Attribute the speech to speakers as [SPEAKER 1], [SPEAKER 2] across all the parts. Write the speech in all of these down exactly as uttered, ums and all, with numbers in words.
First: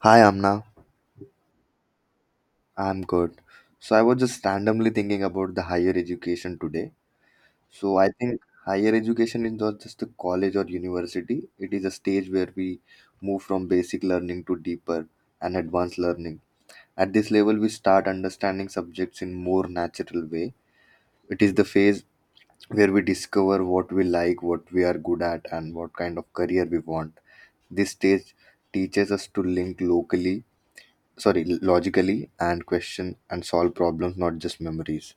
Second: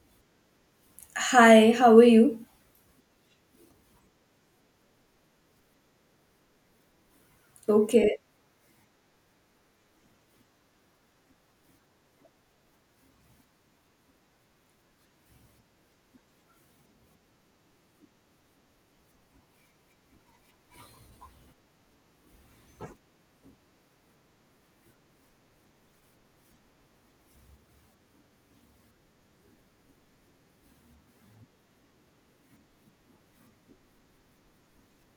[SPEAKER 1] Hi Amna,
[SPEAKER 2] Hi, how are you?
[SPEAKER 1] I'm good. So I was just randomly thinking about the higher education today. So I
[SPEAKER 2] Okay.
[SPEAKER 1] think higher education is not just a college or university. It is a stage where we move from basic learning to deeper and advanced learning. At this level we start understanding subjects in more natural way. It is the phase where we discover what we like, what we are good at and what kind of career we want. This stage teaches us to link locally sorry logically and question and solve problems not just memories.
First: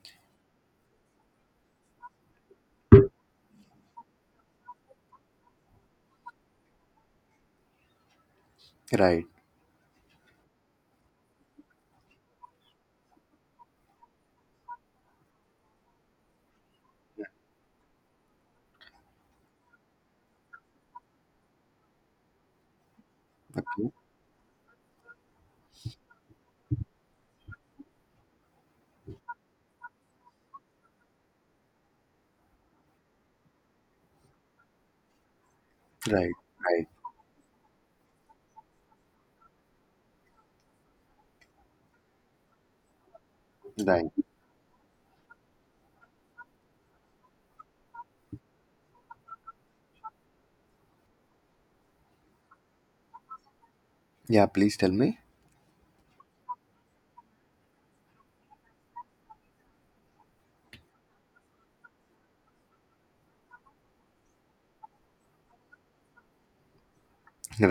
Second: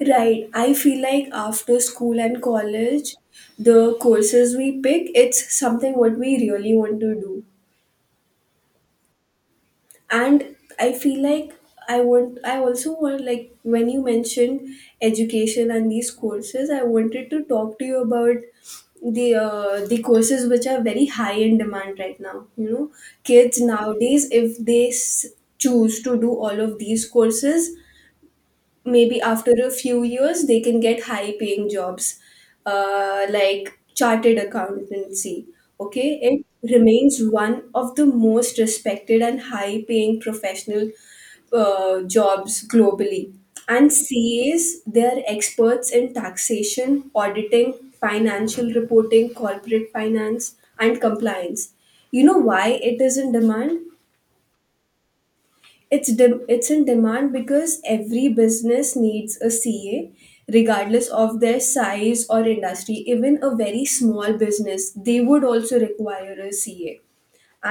[SPEAKER 2] Right. I feel like after school and college, the courses we pick, it's something what we really want to do.
[SPEAKER 1] Right.
[SPEAKER 2] And I feel like I want I also want, like, when you mentioned education and these courses, I wanted to talk to you about the uh, the courses which are very high in demand right now. You know, kids
[SPEAKER 1] Okay.
[SPEAKER 2] nowadays, if they s- choose to do all of these courses, maybe after a few years they can get high paying jobs, uh, like chartered accountancy. Okay,
[SPEAKER 1] Right,
[SPEAKER 2] it
[SPEAKER 1] right,
[SPEAKER 2] remains one of the most respected and high paying professional uh, jobs globally. And
[SPEAKER 1] right.
[SPEAKER 2] C As, they are experts in taxation, auditing, financial reporting, corporate finance, and compliance. You know why it is in demand?
[SPEAKER 1] Yeah, please tell me.
[SPEAKER 2] It's de- it's in demand because every business needs a C A, regardless of their size or industry. Even a very small business, they would also require a C A.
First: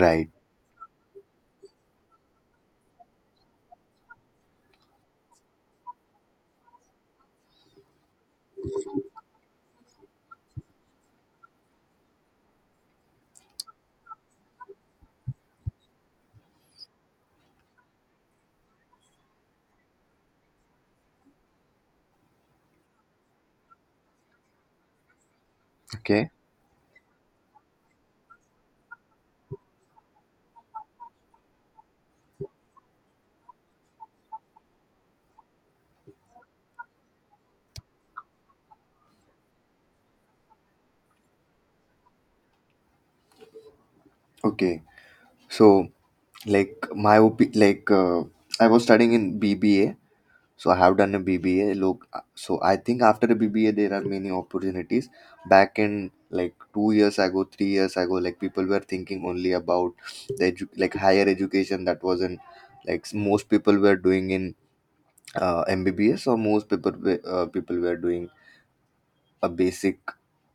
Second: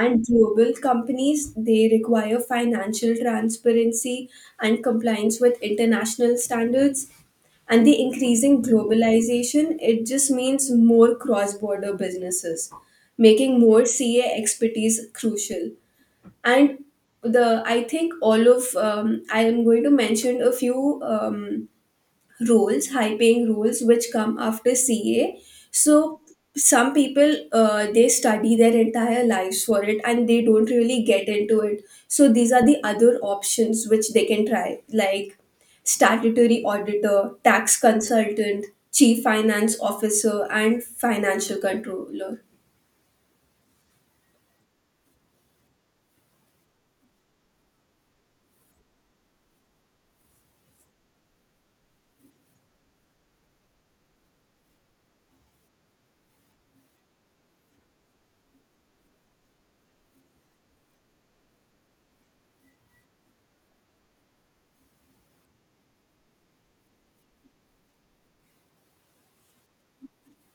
[SPEAKER 2] And global companies, they require financial transparency and compliance with international standards. And the increasing globalization, it just means more cross border businesses, making more C A expertise crucial. And the I think, all of um, I am going to mention a few, um, roles, high paying roles, which come after C A. So
[SPEAKER 1] Okay.
[SPEAKER 2] some people, uh, they study their entire lives for it and they don't really get into it, so these are the other options which they can try, like statutory auditor, tax consultant, chief finance officer, and financial controller.
[SPEAKER 1] Okay. So, like, my op like, uh, I was studying in B B A, so I have done a B B A look, uh, so I think after the B B A there are many opportunities back in like two years ago, three years ago, like people were thinking only about the edu- like higher education, that was in, like, most people were doing in, uh, M B B S, so most people were- uh, people were doing a basic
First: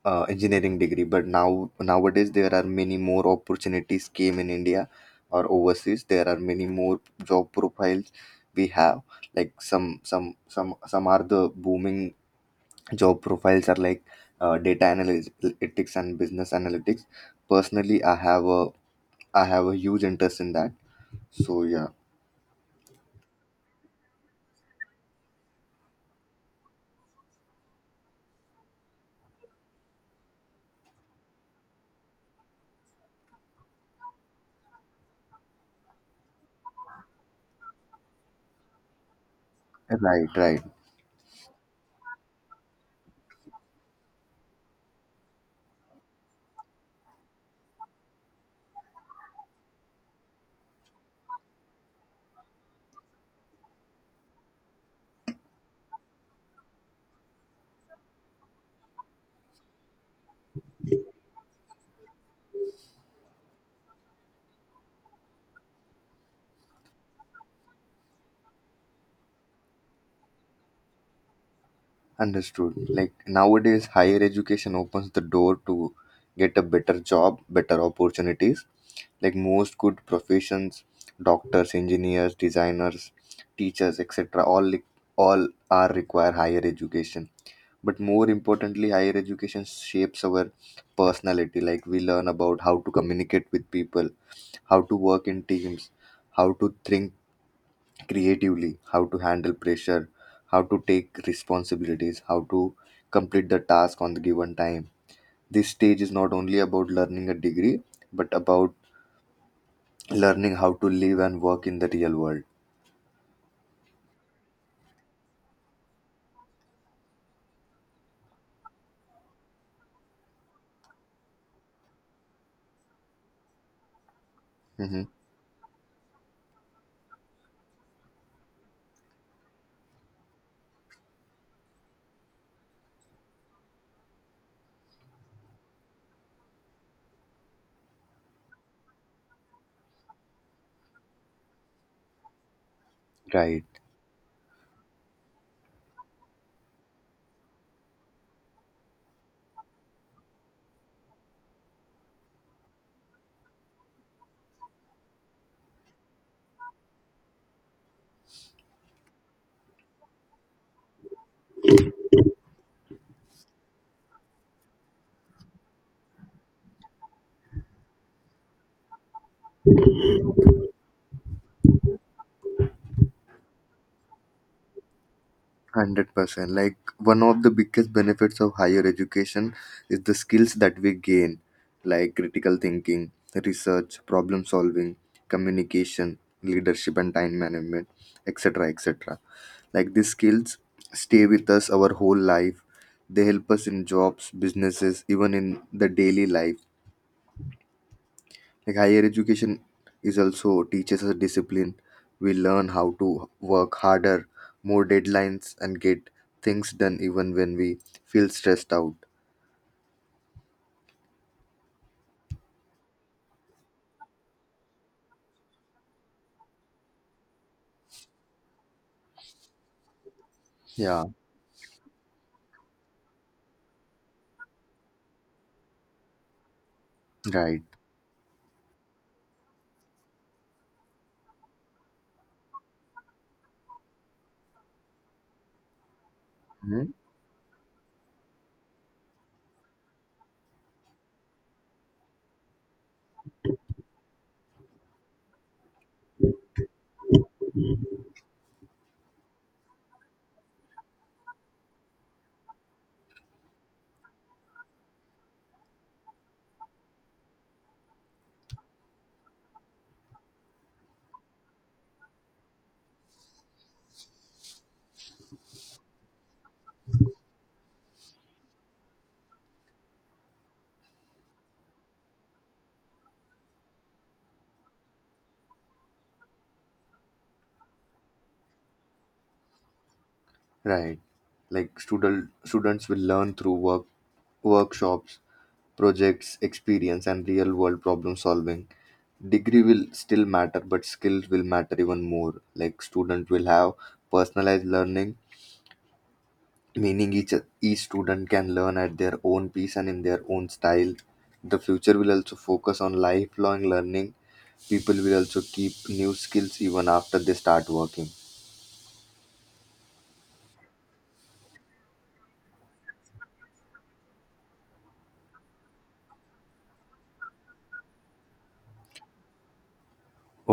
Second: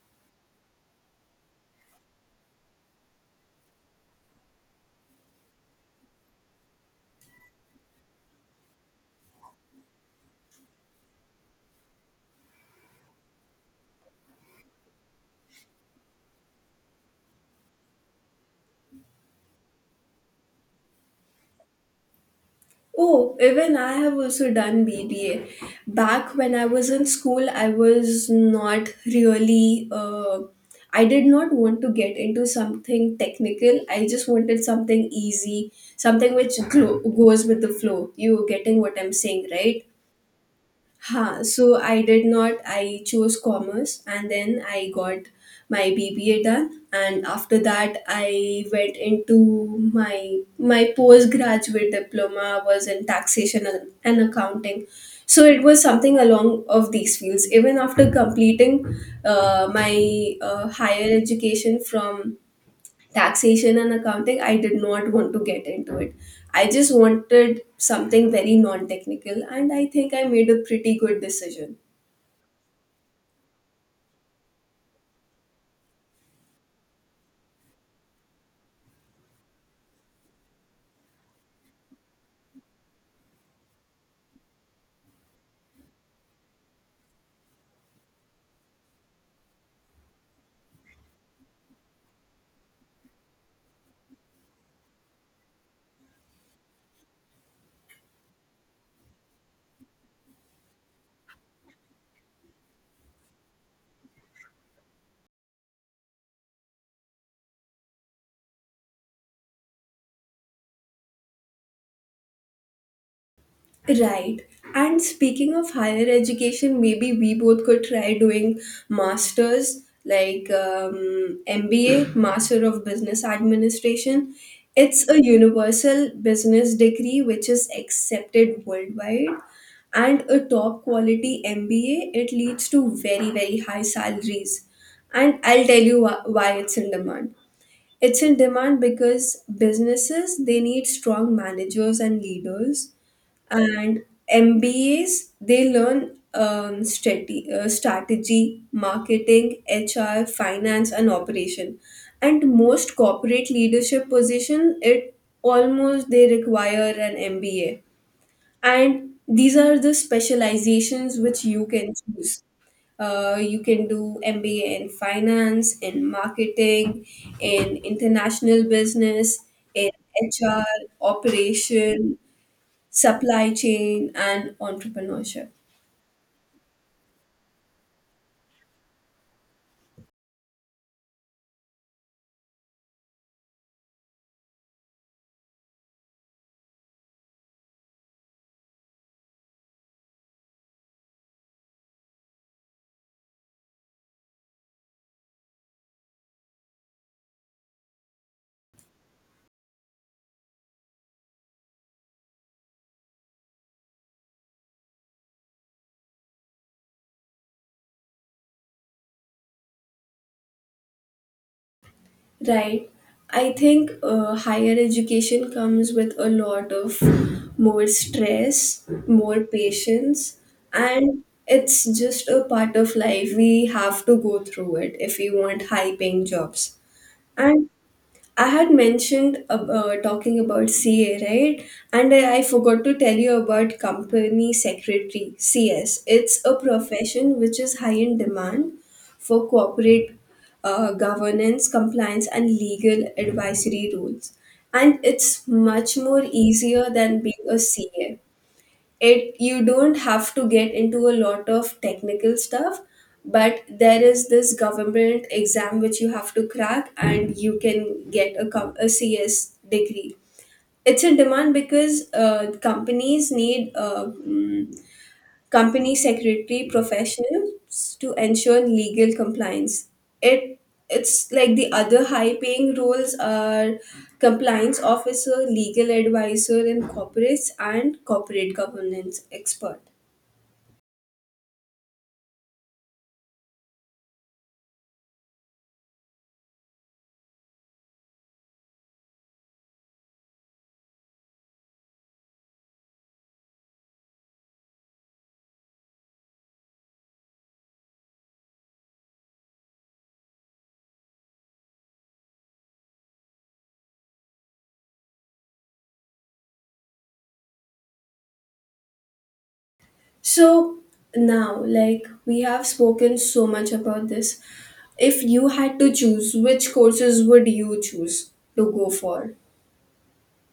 [SPEAKER 1] uh, engineering degree. But now nowadays there are many more opportunities came in India or overseas. There are many more job profiles we have. Like some some some some are the booming job profiles are like uh, data analytics and business analytics. Personally, I have a I have a huge interest in that. So yeah.
[SPEAKER 2] Oh, even I have also done B B A. Back when I was in school, I was not really, uh, I did not want to get into something technical. I just wanted something easy, something which glo- goes with the flow. You getting what I'm saying, right?
[SPEAKER 1] Right, right.
[SPEAKER 2] Ha, so I did not. I chose commerce and then I got my B B A done, and after that I went into my, my postgraduate diploma was in taxation and and accounting. So it was something along of these fields. Even after completing uh, my uh, higher education from taxation and accounting, I did not want to get into it. I just wanted something very non technical, and I think I made a pretty good decision.
[SPEAKER 1] Understood. Like nowadays, higher education opens the door to get a better job, better opportunities. Like most good professions, doctors, engineers, designers, teachers, et cetera, All li- all are require higher education. But more importantly, higher education shapes our personality. Like we learn about how to communicate with people, how to work in teams, how to think creatively, how to handle pressure, how to take responsibilities, how to complete the task on the given time. This stage is not only about learning a degree, but about learning how to live and work in the real world.
[SPEAKER 2] Right. And speaking of higher education, maybe we both could try doing masters, like, um, M B A, Master of Business Administration.
[SPEAKER 1] Hmm.
[SPEAKER 2] It's a universal business degree which is accepted worldwide. And a top quality M B A, it leads to very, very high salaries. And I'll tell you wh- why it's in demand. It's in demand because businesses, they need strong managers and leaders,
[SPEAKER 1] Right.
[SPEAKER 2] and M B As, they learn, um, strate- uh, strategy, marketing, H R, finance, and operation. And most corporate leadership position, it almost, they require an M B A. And these are the specializations which you can choose. Uh, you can do M B A in finance, in marketing, in international business, in H R, operation, supply chain, and entrepreneurship.
[SPEAKER 1] one hundred percent. Like, one of the biggest benefits of higher education is the skills that we gain, like critical thinking, research, problem solving, communication, leadership and time management, et cetera et cetera. Like these skills stay with us our whole life. They help us in jobs, businesses, even in the daily life. Like higher education is also teaches us discipline. We learn how to work harder, more deadlines, and get things done even when we feel stressed out.
[SPEAKER 2] Right. I think, uh, higher education comes with a lot of more stress, more patience,
[SPEAKER 1] Yeah,
[SPEAKER 2] and it's just a part of life. We have to go through it if we want high paying jobs.
[SPEAKER 1] right.
[SPEAKER 2] And I had mentioned ab- uh, talking about C A, right? And I, I forgot to tell you about company secretary, C S. It's a
[SPEAKER 1] Mhm.
[SPEAKER 2] profession which is high in demand for corporate uh, governance, compliance, and legal advisory roles. And it's much more easier than being a C A. It, you don't have to get into a lot of technical stuff, but there is this government exam which you have to crack and you can get a, com- a C S degree. It's in demand because, uh, companies need, uh, company secretary professionals to ensure legal compliance. It it's like the other high paying roles are compliance officer, legal advisor in corporates, and corporate governance expert.
[SPEAKER 1] Right. Like student students will learn through work workshops, projects, experience, and real world problem solving. Degree will still matter but skills will matter even more. Like student will have personalized learning, meaning each each student can learn at their own pace and in their own style. The future will also focus on lifelong learning. People will also keep new skills even after they start working.
[SPEAKER 2] So, now, like, we have spoken so much about this. If you had to choose, which courses would you choose to go for?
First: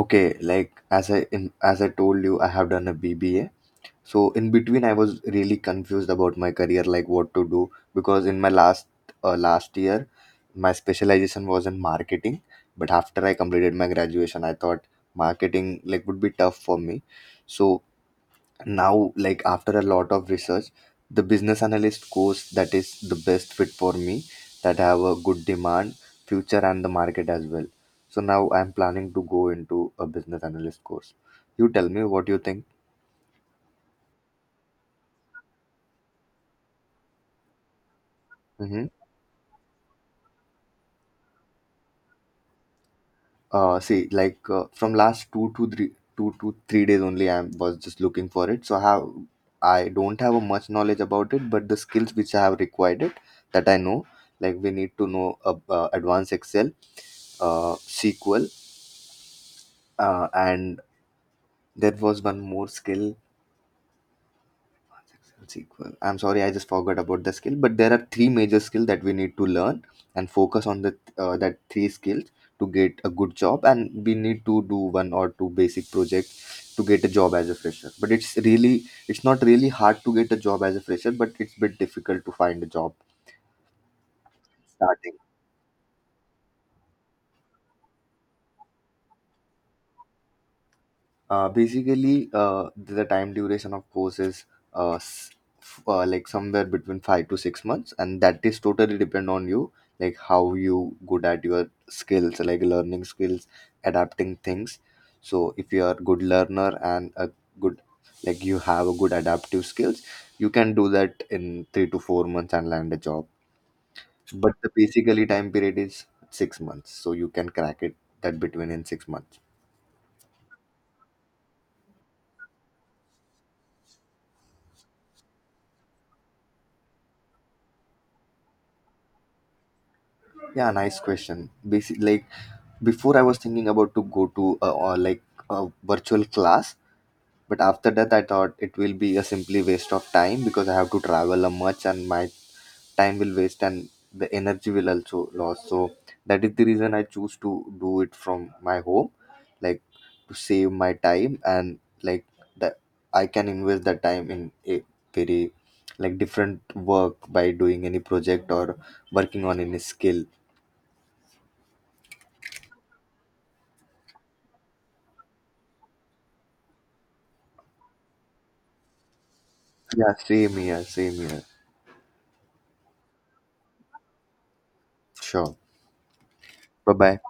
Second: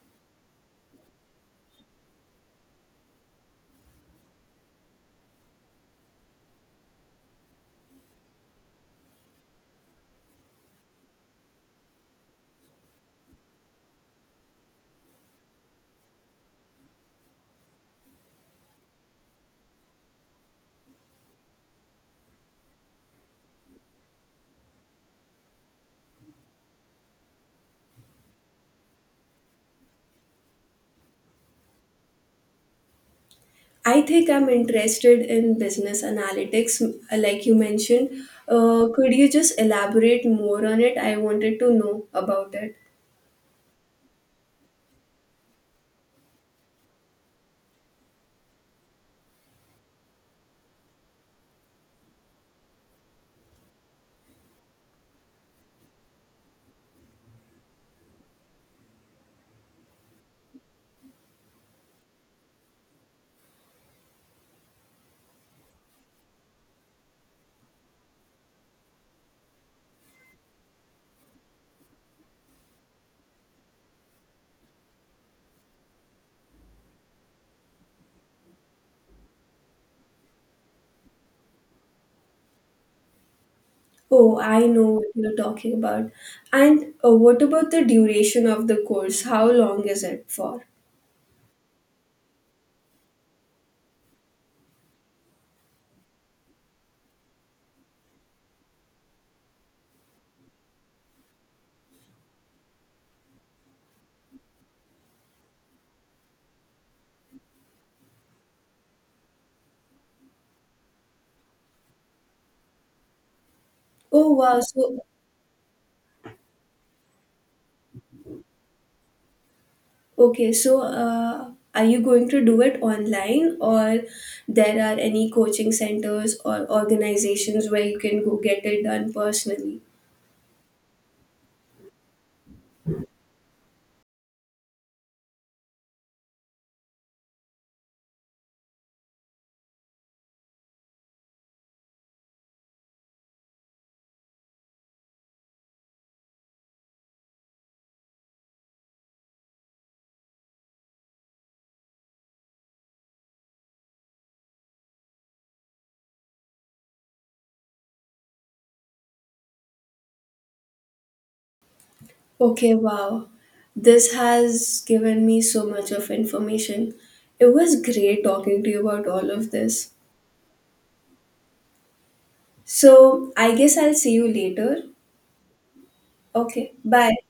[SPEAKER 1] Okay. Like as i in, as I told you, I have done a bba, so in between I was really confused about my career, like what to do, because in my last, uh, last year my specialization was in marketing, but after I completed my graduation I thought marketing, like, would be tough for me. So now, like, after a lot of research, the business analyst course, that is the best fit for me, that have a good demand future and the market as well. So now I'm planning to go into a business analyst course. You tell me what you think.
[SPEAKER 2] I think I'm interested in business analytics, m- like you mentioned.
[SPEAKER 1] Mm-hmm.
[SPEAKER 2] Uh, could you just elaborate more on it? I wanted to know about it.
[SPEAKER 1] Uh, see, like, uh, from last two to three, two to three, days only, I was just looking for it. So I have, I don't have a much knowledge about it, but the skills which I have required it, that I know, like we need to know uh, uh, advanced Excel, uh, S Q L, uh, and there was one more skill. S Q L. I'm sorry, I just forgot about the skill. But there are three major skills that we need to learn and focus on the uh, that three skills to get a good job. And we need to do one or two basic projects to get a job as a fresher. But it's really it's not really hard to get a job as a fresher, but it's bit difficult to find a job
[SPEAKER 2] Oh, I know what
[SPEAKER 1] starting.
[SPEAKER 2] you're talking about. And, uh, what about the duration of the course? How long is it for?
[SPEAKER 1] Uh, basically, uh, the time duration of course is uh, s- f- uh, like somewhere between five to six months, and that is totally depend on you, like how you good at your skills, like learning skills, adapting things. So if you are good learner and a good like you have a good adaptive skills, you can do that in three to four months and land a job.
[SPEAKER 2] Oh,
[SPEAKER 1] But
[SPEAKER 2] wow.
[SPEAKER 1] the
[SPEAKER 2] So,
[SPEAKER 1] basically time period is six months, so you can crack it that between in six months.
[SPEAKER 2] okay. So, uh, are you going to do it online, or there are any coaching centers or organizations where you can go get it done personally?
[SPEAKER 1] Yeah, nice question. Basic like Before I was thinking about to go to a, or like a virtual class, but after that I thought it will be a simply waste of time because I have to travel a much and my time will waste and the energy will also lost. So that is the reason I choose to do it from my home, like to save my time and like that I can invest the time in a very like different work by doing any project or working on any skill.
[SPEAKER 2] Okay, wow. This has given me so much of information. It was great talking to you about all of this.
[SPEAKER 1] Yeah, same here, same here.
[SPEAKER 2] So, I guess I'll see you later.
[SPEAKER 1] Sure.
[SPEAKER 2] Okay,
[SPEAKER 1] Bye
[SPEAKER 2] bye.
[SPEAKER 1] bye.